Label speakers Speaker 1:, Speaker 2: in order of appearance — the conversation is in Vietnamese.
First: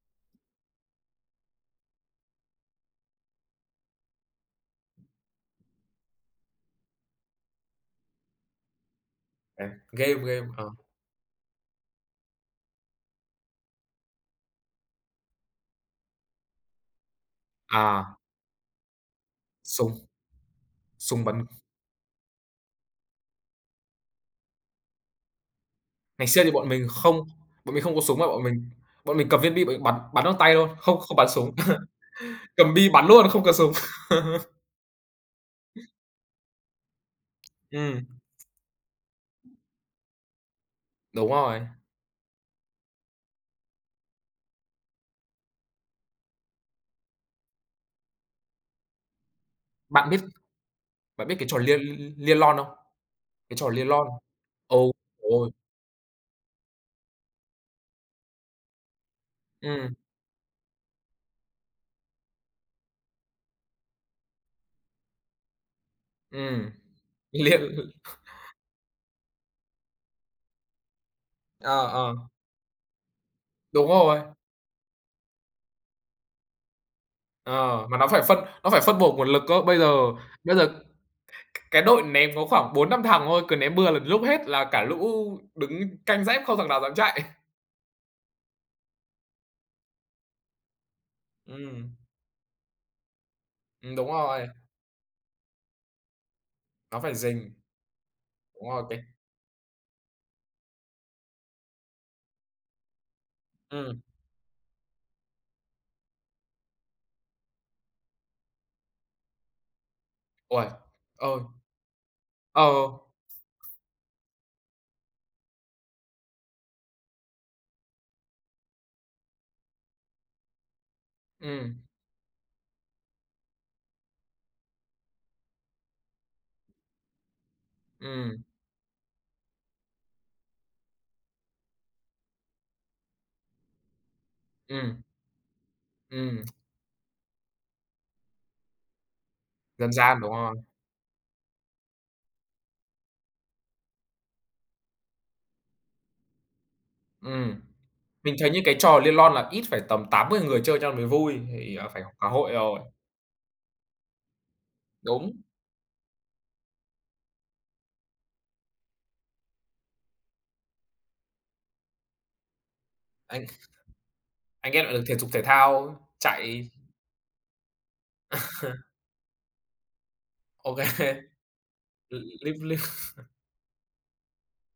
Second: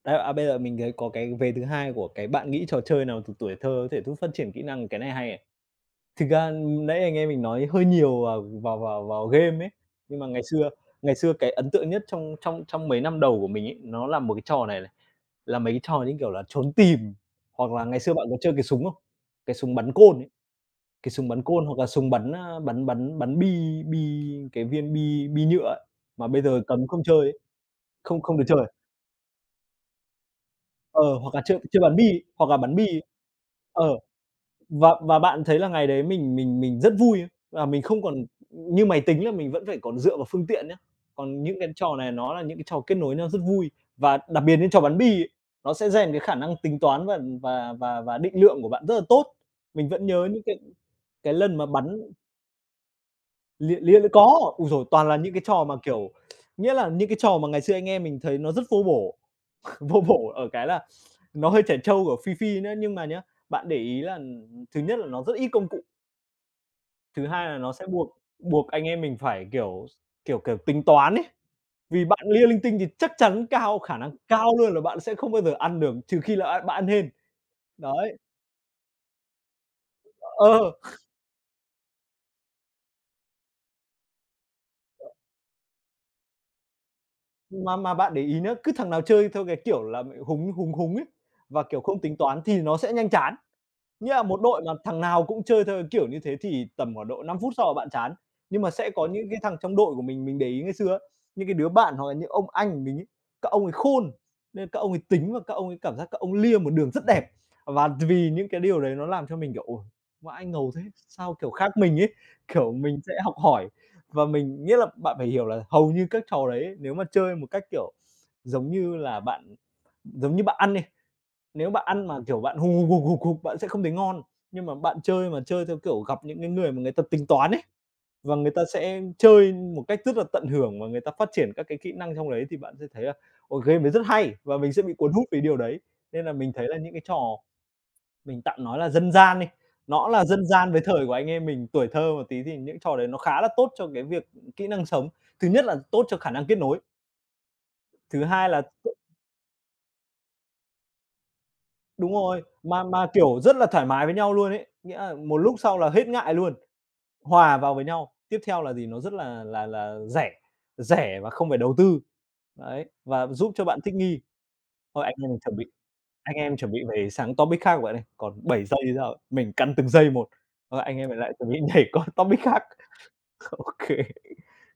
Speaker 1: Đấy, à, bây giờ mình thấy có cái vế thứ hai của cái bạn nghĩ trò chơi nào từ tuổi thơ có thể giúp phát triển kỹ năng? Cái này hay này. Thực ra nãy anh em mình nói hơi nhiều vào vào vào vào game
Speaker 2: Ờ,
Speaker 1: ấy.
Speaker 2: game,
Speaker 1: Nhưng mà ngày
Speaker 2: game, à.
Speaker 1: xưa ngày xưa cái ấn tượng nhất trong trong trong mấy năm đầu của mình ấy, nó là một cái trò này này. Là mấy cái trò như kiểu là trốn tìm, hoặc là ngày xưa
Speaker 2: À!
Speaker 1: bạn có chơi cái súng không? Cái súng bắn
Speaker 2: Súng.
Speaker 1: côn ấy, cái
Speaker 2: Súng
Speaker 1: súng bắn
Speaker 2: bắn.
Speaker 1: côn hoặc là súng bắn, a, bắn bắn bắn bi bi cái viên bi bi nhựa ấy,
Speaker 2: Ngày
Speaker 1: mà bây
Speaker 2: xưa thì
Speaker 1: giờ
Speaker 2: bọn mình
Speaker 1: cấm không chơi
Speaker 2: không
Speaker 1: ấy,
Speaker 2: bọn mình không có súng
Speaker 1: không
Speaker 2: mà
Speaker 1: không
Speaker 2: bọn
Speaker 1: được chơi
Speaker 2: mình
Speaker 1: à?
Speaker 2: bọn mình cầm viên bi bọn mình bắn bắn bằng tay thôi, không không
Speaker 1: Ờ,
Speaker 2: bắn
Speaker 1: hoặc là
Speaker 2: súng.
Speaker 1: chơi chơi bắn bi, hoặc là
Speaker 2: Cầm
Speaker 1: bắn
Speaker 2: bi
Speaker 1: bi.
Speaker 2: bắn luôn, không cần súng.
Speaker 1: Ờ, và và bạn thấy là ngày đấy mình mình mình rất vui, à, mình không
Speaker 2: Ừm.
Speaker 1: còn như máy tính là mình vẫn phải còn dựa vào phương tiện nhá,
Speaker 2: Đúng
Speaker 1: còn những
Speaker 2: rồi.
Speaker 1: cái trò này nó là những cái trò kết nối nhau rất vui. Và đặc biệt như trò bắn bi ấy, nó sẽ rèn cái khả năng tính toán và và và và định lượng của bạn rất là tốt. Mình vẫn
Speaker 2: Bạn biết
Speaker 1: nhớ những cái
Speaker 2: bạn
Speaker 1: cái
Speaker 2: biết cái
Speaker 1: lần
Speaker 2: trò
Speaker 1: mà
Speaker 2: lia
Speaker 1: bắn
Speaker 2: lia lon không? Cái trò
Speaker 1: Lia
Speaker 2: lia lon.
Speaker 1: lia có, ôi giời,
Speaker 2: Ôi
Speaker 1: toàn là
Speaker 2: trời
Speaker 1: những cái
Speaker 2: ôi!
Speaker 1: trò mà, kiểu, nghĩa là những cái trò mà ngày xưa anh em mình thấy nó rất vô bổ.
Speaker 2: Ừm.
Speaker 1: Vô bổ ở cái là nó hơi trẻ trâu, kiểu, phi phi nữa. Nhưng mà nhá, bạn để ý là thứ nhất là nó rất ít công cụ.
Speaker 2: Ừm,
Speaker 1: Thứ hai
Speaker 2: lia
Speaker 1: là
Speaker 2: l
Speaker 1: nó sẽ buộc buộc anh em mình phải, kiểu, kiểu, kiểu, tính toán ấy.
Speaker 2: Ờ,
Speaker 1: Vì
Speaker 2: ờ.
Speaker 1: bạn lia linh tinh thì chắc chắn cao
Speaker 2: Đúng
Speaker 1: khả năng
Speaker 2: rồi.
Speaker 1: cao luôn là bạn sẽ không bao giờ ăn được, trừ khi là, a, bạn ăn hên.
Speaker 2: Ờ, mà nó
Speaker 1: Đấy.
Speaker 2: phải phân nó phải phân bổ nguồn lực cơ. Bây giờ bây giờ
Speaker 1: Ờ.
Speaker 2: c cái đội ném có khoảng 4-5 thằng thôi, cứ ném bừa là lúc hết là cả lũ đứng canh dép không thằng nào dám chạy.
Speaker 1: Mà mà bạn để ý nhớ, cứ thằng nào chơi theo cái kiểu là, húng, húng, húng ấy, và, kiểu,
Speaker 2: Ừm.
Speaker 1: không tính toán thì nó sẽ nhanh chán.
Speaker 2: Ừm, đúng
Speaker 1: Nghĩa là một
Speaker 2: rồi.
Speaker 1: đội mà thằng nào cũng chơi theo cái kiểu như thế thì tầm
Speaker 2: Nó
Speaker 1: khoảng
Speaker 2: phải
Speaker 1: độ 5 phút
Speaker 2: rình.
Speaker 1: sau là bạn chán. Nhưng
Speaker 2: Đúng
Speaker 1: mà
Speaker 2: rồi
Speaker 1: sẽ
Speaker 2: cái
Speaker 1: có những cái thằng trong đội của mình, mình để ý ngày xưa á, những cái đứa bạn hoặc là những ông anh của mình ấy, các ông ấy
Speaker 2: Ừm.
Speaker 1: khôn, nên các ông ấy tính và các ông ấy cảm giác các ông lia một đường rất đẹp. Và vì những cái điều đấy nó làm cho mình kiểu, ôi, vãi,
Speaker 2: Uầy.
Speaker 1: ngầu thế, sao
Speaker 2: Ừ.
Speaker 1: kiểu khác mình ấy,
Speaker 2: Ờ.
Speaker 1: kiểu mình sẽ học hỏi và mình nghĩa là bạn phải hiểu là hầu như các trò đấy ấy, nếu mà chơi một cách, kiểu, giống như là bạn giống như bạn ăn đi, nếu
Speaker 2: Ừm.
Speaker 1: bạn ăn mà, kiểu, bạn hục, hục, hục, hục, hục bạn sẽ không thấy ngon. Nhưng mà bạn chơi mà chơi theo, kiểu, gặp những cái người mà người ta tính toán ấy, và
Speaker 2: Ừm.
Speaker 1: người ta sẽ chơi một cách rất là tận hưởng và người ta phát triển các cái kỹ năng trong đấy thì bạn sẽ thấy là, ôi, game đấy rất hay và mình sẽ bị
Speaker 2: Ừm.
Speaker 1: cuốn hút vì điều đấy. Nên là
Speaker 2: Ừm.
Speaker 1: mình thấy là những cái trò mình tạm nói là dân gian đi,
Speaker 2: Dân
Speaker 1: nó
Speaker 2: gian,
Speaker 1: là
Speaker 2: đúng
Speaker 1: dân
Speaker 2: rồi.
Speaker 1: gian với thời của anh em mình, tuổi thơ một tí thì những cái trò đấy nó khá là tốt cho cái việc kỹ năng sống. Thứ nhất là tốt cho khả năng kết nối.
Speaker 2: Ừm.
Speaker 1: Thứ
Speaker 2: Mình
Speaker 1: hai
Speaker 2: thấy như
Speaker 1: là
Speaker 2: cái trò lia lon là ít phải tầm 8-10 người chơi cho mới vui, thì, à, phải
Speaker 1: Đúng
Speaker 2: có
Speaker 1: rồi.
Speaker 2: hội rồi.
Speaker 1: Mà mà kiểu rất là thoải mái với nhau luôn ấy. Nghĩa là
Speaker 2: Đúng.
Speaker 1: một lúc sau là hết ngại luôn, hòa vào với nhau. Tiếp theo là gì, nó rất là là là rẻ, rẻ và không phải đầu tư, đấy, và
Speaker 2: Anh
Speaker 1: giúp cho bạn thích nghi.
Speaker 2: anh em lại được
Speaker 1: Thôi
Speaker 2: thể
Speaker 1: anh
Speaker 2: dục
Speaker 1: em mình
Speaker 2: thể
Speaker 1: chuẩn bị
Speaker 2: thao,
Speaker 1: anh em
Speaker 2: chạy.
Speaker 1: chuẩn bị về sang topic khác rồi bạn ơi, còn 7 giây hay sao ấy, mình căn từng giây một,
Speaker 2: Ô
Speaker 1: thôi, anh em
Speaker 2: kê.
Speaker 1: lại chuẩn bị nhảy qua
Speaker 2: Ừ, ừ,
Speaker 1: topic
Speaker 2: liếc
Speaker 1: khác.
Speaker 2: liếc
Speaker 1: Ô kê.